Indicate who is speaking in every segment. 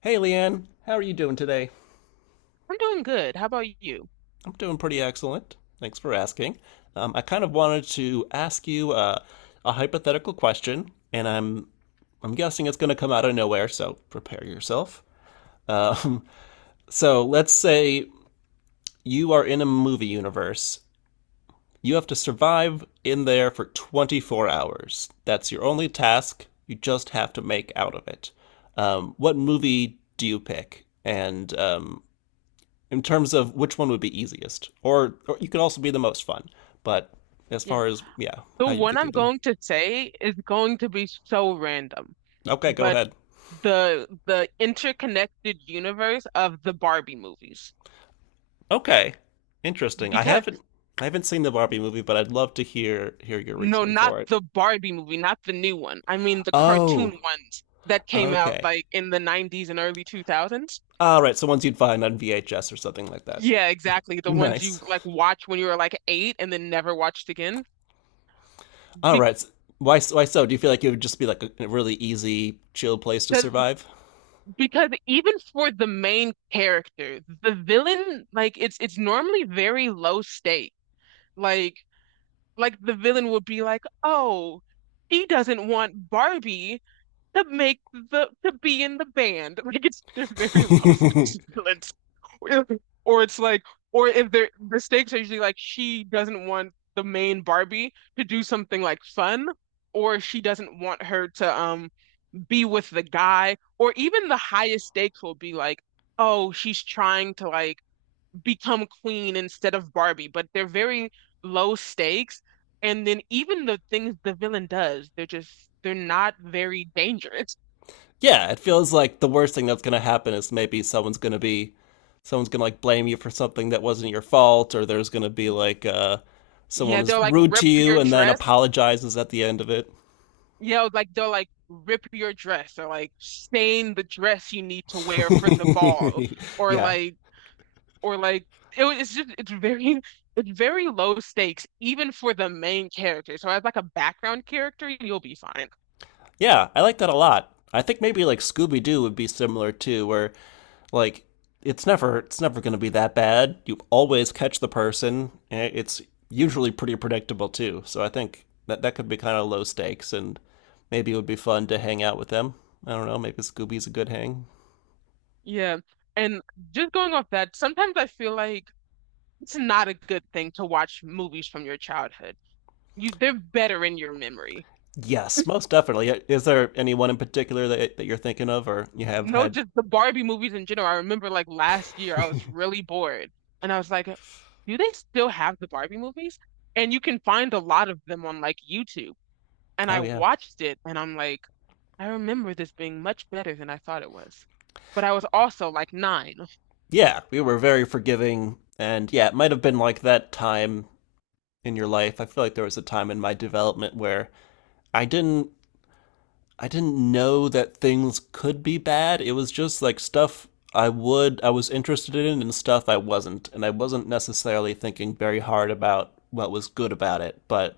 Speaker 1: Hey, Leanne, how are you doing today?
Speaker 2: I'm doing good. How about you?
Speaker 1: I'm doing pretty excellent. Thanks for asking. I kind of wanted to ask you a hypothetical question, and I'm guessing it's going to come out of nowhere, so prepare yourself. Um, so let's say you are in a movie universe. You have to survive in there for 24 hours. That's your only task. You just have to make out of it. What movie do you pick, and in terms of which one would be easiest, or you could also be the most fun. But as
Speaker 2: Yeah.
Speaker 1: far as yeah,
Speaker 2: The
Speaker 1: how you
Speaker 2: one
Speaker 1: get through
Speaker 2: I'm
Speaker 1: them.
Speaker 2: going to say is going to be so random,
Speaker 1: Okay, go
Speaker 2: but
Speaker 1: ahead.
Speaker 2: the interconnected universe of the Barbie movies.
Speaker 1: Okay, interesting. I
Speaker 2: Because
Speaker 1: haven't I haven't seen the Barbie movie, but I'd love to hear your
Speaker 2: No,
Speaker 1: reasoning
Speaker 2: not
Speaker 1: for it.
Speaker 2: the Barbie movie, not the new one. I mean the cartoon
Speaker 1: Oh,
Speaker 2: ones that came out
Speaker 1: okay.
Speaker 2: like in the 90s and early 2000s.
Speaker 1: All right, so ones you'd find on VHS or something like that.
Speaker 2: Yeah, exactly. The ones you
Speaker 1: Nice.
Speaker 2: like watch when you were like eight and then never watched again.
Speaker 1: All right. Why so? Do you feel like it would just be like a really easy, chill place to
Speaker 2: Because
Speaker 1: survive?
Speaker 2: Because even for the main character, the villain, like it's normally very low stake. Like like the villain would be like, "Oh, he doesn't want Barbie to make the to be in the band." Like it's they're very low stakes villains. Or, or it's like, or if they're the stakes are usually like she doesn't want the main Barbie to do something like fun, or she doesn't want her to be with the guy, or even the highest stakes will be like, oh, she's trying to like become queen instead of Barbie, but they're very low stakes. And then even the things the villain does, they're just they're not very dangerous.
Speaker 1: yeah, it feels like the worst thing that's going to happen is maybe someone's going to like blame you for something that wasn't your fault, or there's going to be like someone
Speaker 2: Yeah,
Speaker 1: is
Speaker 2: they'll like
Speaker 1: rude
Speaker 2: rip
Speaker 1: to you
Speaker 2: your
Speaker 1: and then
Speaker 2: dress.
Speaker 1: apologizes at the end of it.
Speaker 2: Yeah, like they'll like rip your dress or like stain the dress you need to wear for the ball or
Speaker 1: yeah,
Speaker 2: like or like it's just it's very low stakes even for the main character. So as like a background character, you'll be fine.
Speaker 1: yeah, I like that a lot. I think maybe like Scooby Doo would be similar too, where like it's never going to be that bad. You always catch the person. And it's usually pretty predictable too. So I think that that could be kind of low stakes, and maybe it would be fun to hang out with them. I don't know. Maybe Scooby's a good hang.
Speaker 2: Yeah. And just going off that, sometimes I feel like it's not a good thing to watch movies from your childhood. You they're better in your memory.
Speaker 1: Yes, most definitely. Yeah, is there anyone in particular that you're thinking of, or you have
Speaker 2: No,
Speaker 1: had?
Speaker 2: just the Barbie movies in general. I remember like last year I was really bored and I was like, do they still have the Barbie movies? And you can find a lot of them on like YouTube. And
Speaker 1: oh
Speaker 2: I
Speaker 1: yeah,
Speaker 2: watched it and I'm like, I remember this being much better than I thought it was. But I was also like nine.
Speaker 1: yeah. We were very forgiving, and yeah, it might have been like that time in your life. I feel like there was a time in my development where I didn't I didn't know that things could be bad. It was just like stuff I was interested in and stuff I wasn't, and I wasn't necessarily thinking very hard about what was good about it. But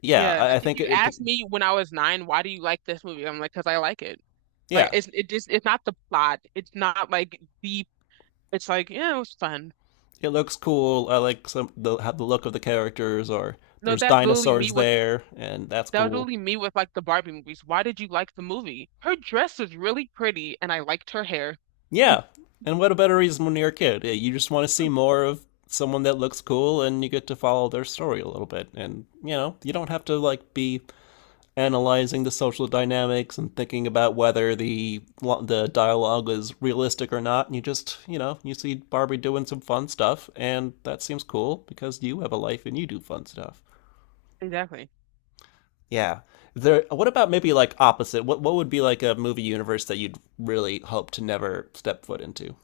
Speaker 1: yeah,
Speaker 2: Yeah,
Speaker 1: I
Speaker 2: like if
Speaker 1: think
Speaker 2: you
Speaker 1: it
Speaker 2: ask me when I was nine, why do you like this movie? I'm like, because I like it. Like
Speaker 1: yeah,
Speaker 2: it just it's not the plot. It's not like deep. It's like, yeah, it was fun.
Speaker 1: it looks cool. I like some the have the look of the characters, or
Speaker 2: No,
Speaker 1: there's
Speaker 2: that's literally me
Speaker 1: dinosaurs
Speaker 2: with
Speaker 1: there and that's
Speaker 2: That was
Speaker 1: cool.
Speaker 2: literally me with like the Barbie movies. Why did you like the movie? Her dress was really pretty and I liked her hair.
Speaker 1: Yeah. And what a better reason when you're a kid? Yeah, you just want to see more of someone that looks cool and you get to follow their story a little bit. And, you know, you don't have to like be analyzing the social dynamics and thinking about whether the dialogue is realistic or not. And you just, you know, you see Barbie doing some fun stuff and that seems cool because you have a life and you do fun stuff.
Speaker 2: Exactly.
Speaker 1: Yeah. There what about maybe like opposite? What would be like a movie universe that you'd really hope to never step foot into?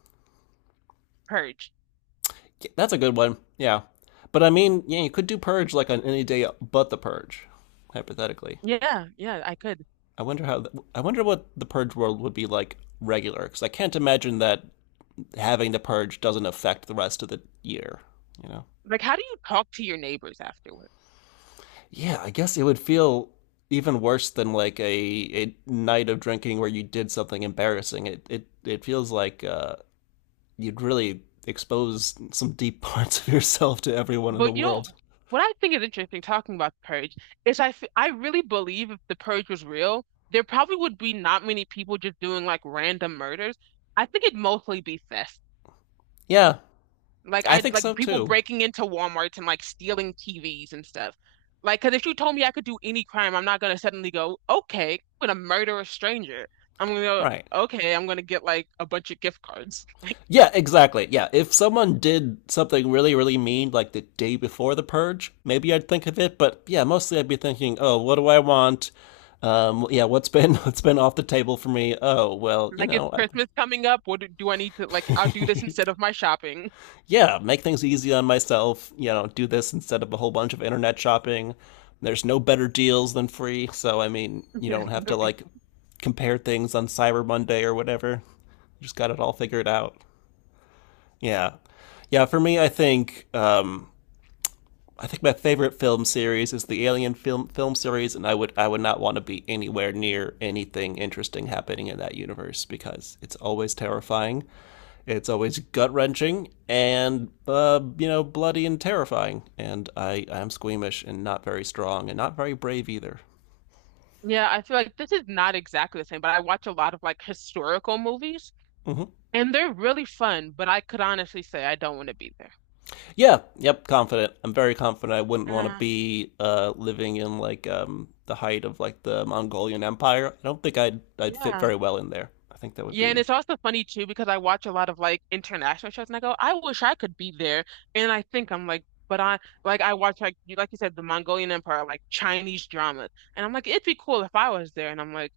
Speaker 2: Purge.
Speaker 1: Yeah, that's a good one. Yeah. But I mean, yeah, you could do Purge like on any day but the Purge, hypothetically.
Speaker 2: Yeah, yeah, I could.
Speaker 1: I wonder how. I wonder what the Purge world would be like regular, because I can't imagine that having the Purge doesn't affect the rest of the year. You know?
Speaker 2: Like, how do you talk to your neighbors afterwards?
Speaker 1: Yeah, I guess it would feel even worse than like a night of drinking where you did something embarrassing. It feels like you'd really expose some deep parts of yourself to everyone in the
Speaker 2: But you
Speaker 1: world.
Speaker 2: know what I think is interesting talking about the purge is I really believe if the purge was real, there probably would be not many people just doing like random murders. I think it'd mostly be theft.
Speaker 1: Yeah,
Speaker 2: Like
Speaker 1: I
Speaker 2: I
Speaker 1: think so
Speaker 2: like people
Speaker 1: too.
Speaker 2: breaking into Walmarts and like stealing TVs and stuff. Like, because if you told me I could do any crime, I'm not gonna suddenly go, okay, I'm gonna murder a stranger. I'm gonna go,
Speaker 1: Right.
Speaker 2: okay, I'm gonna get like a bunch of gift cards.
Speaker 1: Yeah, exactly. Yeah, if someone did something really, really mean like the day before the purge, maybe I'd think of it. But yeah, mostly I'd be thinking, oh, what do I want? Yeah, what's been what's been off the table for me? Oh, well, you
Speaker 2: Like it's
Speaker 1: know,
Speaker 2: Christmas coming up. Do I need to like? I'll do this
Speaker 1: I,
Speaker 2: instead of my shopping.
Speaker 1: yeah, make things easy on myself. You know, do this instead of a whole bunch of internet shopping. There's no better deals than free, so I mean, you
Speaker 2: Yeah,
Speaker 1: don't have to
Speaker 2: literally.
Speaker 1: like compare things on Cyber Monday or whatever. You just got it all figured out. Yeah. Yeah, for me, I think my favorite film series is the Alien film series, and I would not want to be anywhere near anything interesting happening in that universe because it's always terrifying, it's always gut wrenching, and you know, bloody and terrifying. And I'm squeamish and not very strong and not very brave either.
Speaker 2: Yeah, I feel like this is not exactly the same, but I watch a lot of like historical movies
Speaker 1: Hmm.
Speaker 2: and they're really fun, but I could honestly say I don't want to be there.
Speaker 1: Yeah, yep, confident. I'm very confident. I wouldn't want to
Speaker 2: Uh,
Speaker 1: be living in like the height of like the Mongolian Empire. I don't think I'd fit
Speaker 2: yeah.
Speaker 1: very well in there. I think that would
Speaker 2: Yeah, and
Speaker 1: be
Speaker 2: it's also funny too because I watch a lot of like international shows and I go, I wish I could be there. And I think I'm like, but I watch like you said the Mongolian Empire, like Chinese dramas. And I'm like, it'd be cool if I was there. And I'm like,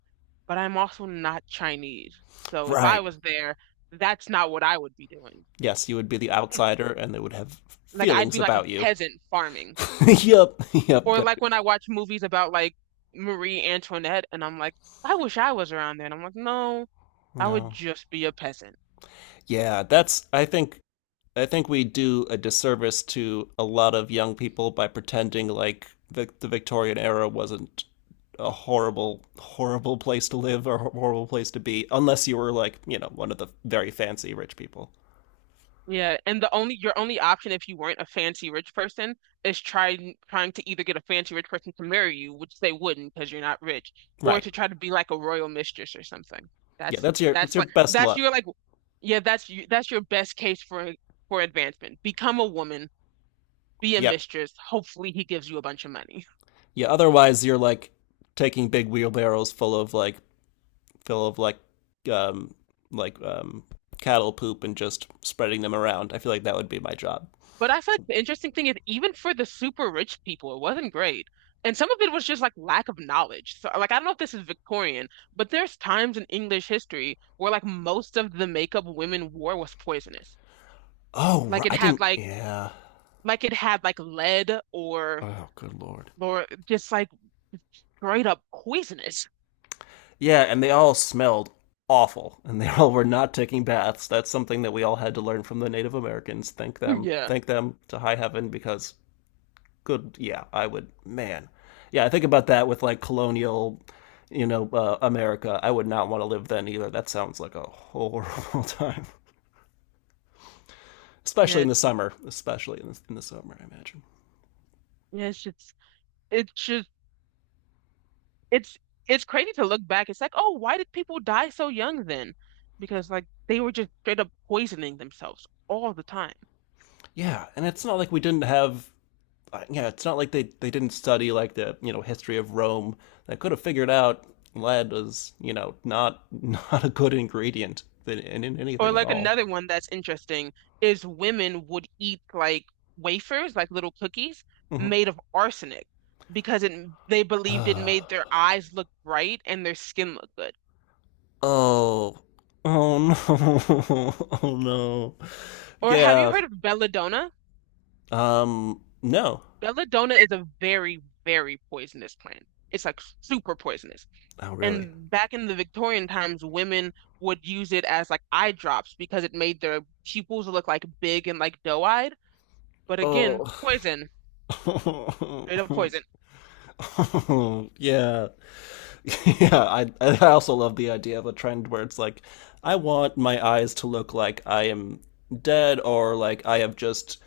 Speaker 2: but I'm also not Chinese. So if I
Speaker 1: right.
Speaker 2: was there, that's not what I would be doing.
Speaker 1: Yes, you would be the outsider and they would have
Speaker 2: Like I'd
Speaker 1: feelings
Speaker 2: be like a
Speaker 1: about you.
Speaker 2: peasant farming.
Speaker 1: yep, yep, yep,
Speaker 2: Or
Speaker 1: yep.
Speaker 2: like when I watch movies about like Marie Antoinette and I'm like, I wish I was around there. And I'm like, no, I would
Speaker 1: No.
Speaker 2: just be a peasant.
Speaker 1: Yeah, that's I think we do a disservice to a lot of young people by pretending like the Victorian era wasn't a horrible, horrible place to live or horrible place to be, unless you were like, you know, one of the very fancy rich people.
Speaker 2: Yeah. And the only your only option if you weren't a fancy rich person is trying to either get a fancy rich person to marry you, which they wouldn't because you're not rich, or
Speaker 1: Right.
Speaker 2: to try to be like a royal mistress or something.
Speaker 1: Yeah, that's your that's
Speaker 2: That's
Speaker 1: your
Speaker 2: like
Speaker 1: best
Speaker 2: that's
Speaker 1: luck.
Speaker 2: your like yeah, that's you that's your best case for advancement. Become a woman, be a
Speaker 1: Yep.
Speaker 2: mistress. Hopefully he gives you a bunch of money.
Speaker 1: Yeah. Otherwise you're like taking big wheelbarrows full of like um like um cattle poop and just spreading them around. I feel like that would be my job.
Speaker 2: But I feel like the interesting thing is even for the super rich people, it wasn't great. And some of it was just like lack of knowledge. So like I don't know if this is Victorian, but there's times in English history where like most of the makeup women wore was poisonous.
Speaker 1: Oh,
Speaker 2: Like it
Speaker 1: I
Speaker 2: had
Speaker 1: didn't.
Speaker 2: like
Speaker 1: Yeah.
Speaker 2: it had like lead or
Speaker 1: Oh, good lord.
Speaker 2: just like straight up poisonous.
Speaker 1: Yeah, and they all smelled awful, and they all were not taking baths. That's something that we all had to learn from the Native Americans. Thank them.
Speaker 2: Yeah.
Speaker 1: Thank them to high heaven because good. Yeah, I would. Man. Yeah, I think about that with like colonial, you know, America. I would not want to live then either. That sounds like a horrible time. Especially
Speaker 2: Yeah.
Speaker 1: in the summer, especially in the summer, I imagine.
Speaker 2: Yeah, it's just it's just it's it's crazy to look back. It's like, oh, why did people die so young then? Because like they were just straight up poisoning themselves all the time.
Speaker 1: Yeah, and it's not like we didn't have. Yeah, it's not like they didn't study like the you know, history of Rome. They could have figured out lead was, you know, not not a good ingredient in, in
Speaker 2: Or
Speaker 1: anything at
Speaker 2: like
Speaker 1: all.
Speaker 2: another one that's interesting is women would eat like wafers, like little cookies
Speaker 1: Hmm.
Speaker 2: made of arsenic because it they believed it made their
Speaker 1: oh,
Speaker 2: eyes look bright and their skin look good.
Speaker 1: oh no, oh no,
Speaker 2: Or have you
Speaker 1: yeah.
Speaker 2: heard of belladonna?
Speaker 1: No.
Speaker 2: Belladonna is a very, very poisonous plant. It's like super poisonous.
Speaker 1: Oh really?
Speaker 2: And back in the Victorian times, women would use it as like eye drops because it made their pupils look like big and like doe-eyed. But again,
Speaker 1: Oh,
Speaker 2: poison, straight up poison.
Speaker 1: yeah. yeah, I also love the idea of a trend where it's like, I want my eyes to look like I am dead, or like I have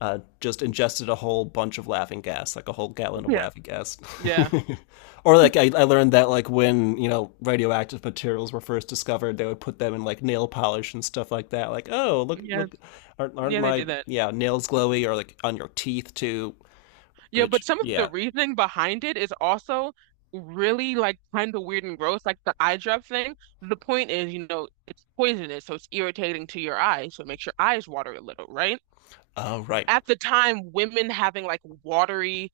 Speaker 1: just ingested a whole bunch of laughing gas, like a whole gallon of
Speaker 2: Yeah.
Speaker 1: laughing gas.
Speaker 2: Yeah.
Speaker 1: or like I learned that like when, you know, radioactive materials were first discovered, they would put them in like nail polish and stuff like that. Like oh look
Speaker 2: Yeah.
Speaker 1: look, aren't
Speaker 2: Yeah, they
Speaker 1: my
Speaker 2: did that.
Speaker 1: yeah nails glowy or like on your teeth too?
Speaker 2: Yeah, but
Speaker 1: Which
Speaker 2: some of the
Speaker 1: yeah
Speaker 2: reasoning behind it is also really like kind of weird and gross, like the eye drop thing. The point is, you know, it's poisonous, so it's irritating to your eyes, so it makes your eyes water a little, right?
Speaker 1: oh right.
Speaker 2: At the time, women having like watery,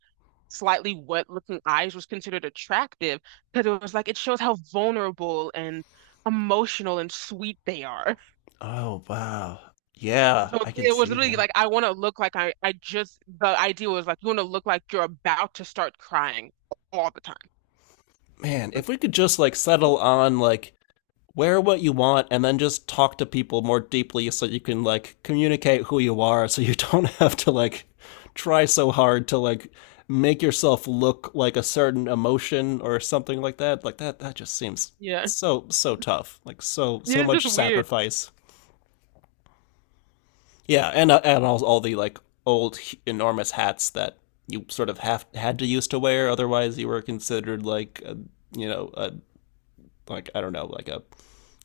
Speaker 2: slightly wet looking eyes was considered attractive because it was like it shows how vulnerable and emotional and sweet they are.
Speaker 1: Oh wow. Yeah,
Speaker 2: So
Speaker 1: I can
Speaker 2: it was
Speaker 1: see
Speaker 2: literally
Speaker 1: that.
Speaker 2: like I want to look like I just the idea was like you want to look like you're about to start crying all the time.
Speaker 1: Man, if we could just like settle on like wear what you want and then just talk to people more deeply so you can like communicate who you are so you don't have to like try so hard to like make yourself look like a certain emotion or something like that. Like that that just seems
Speaker 2: Yeah.
Speaker 1: so so tough. Like so so
Speaker 2: It's
Speaker 1: much
Speaker 2: just weird,
Speaker 1: sacrifice. Yeah, and all the like old enormous hats that you sort of have had to used to wear, otherwise you were considered like a, you know a like I don't know like a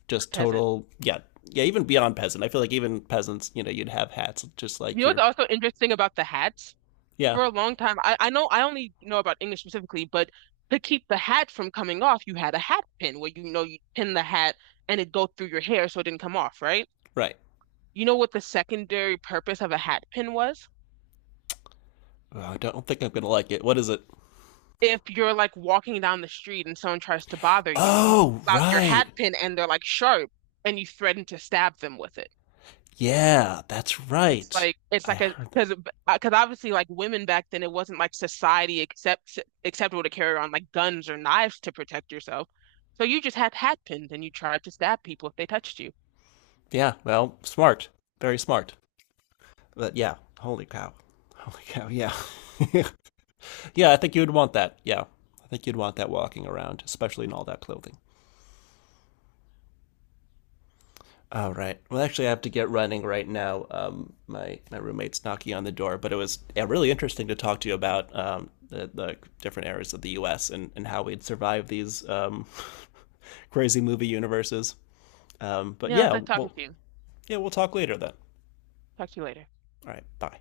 Speaker 1: just
Speaker 2: peasant.
Speaker 1: total yeah yeah even beyond peasant. I feel like even peasants, you know, you'd have hats just
Speaker 2: You
Speaker 1: like
Speaker 2: know
Speaker 1: your
Speaker 2: what's also interesting about the hats?
Speaker 1: yeah
Speaker 2: For a long time, I know I only know about English specifically, but to keep the hat from coming off, you had a hat pin where you know you pin the hat and it go through your hair so it didn't come off, right?
Speaker 1: right.
Speaker 2: You know what the secondary purpose of a hat pin was?
Speaker 1: Oh, I don't think I'm gonna like it. What is it?
Speaker 2: If you're like walking down the street and someone tries to bother you, you
Speaker 1: Oh
Speaker 2: pull out your
Speaker 1: right,
Speaker 2: hat pin and they're like sharp and you threaten to stab them with it.
Speaker 1: yeah that's right.
Speaker 2: It's
Speaker 1: I
Speaker 2: like a
Speaker 1: heard that.
Speaker 2: because obviously like women back then it wasn't like society acceptable to carry on like guns or knives to protect yourself. So you just had hat pins and you tried to stab people if they touched you.
Speaker 1: Yeah, well smart, very smart. But yeah, holy cow, yeah. Yeah, I think you would want that. Yeah, I think you'd want that walking around, especially in all that clothing. All right. Well, actually, I have to get running right now. My roommate's knocking on the door, but it was yeah, really interesting to talk to you about the different areas of the U.S. And how we'd survive these crazy movie universes. But
Speaker 2: You know, it's
Speaker 1: yeah,
Speaker 2: not talking
Speaker 1: well,
Speaker 2: to you.
Speaker 1: yeah, we'll talk later then.
Speaker 2: Talk to you later.
Speaker 1: All right. Bye.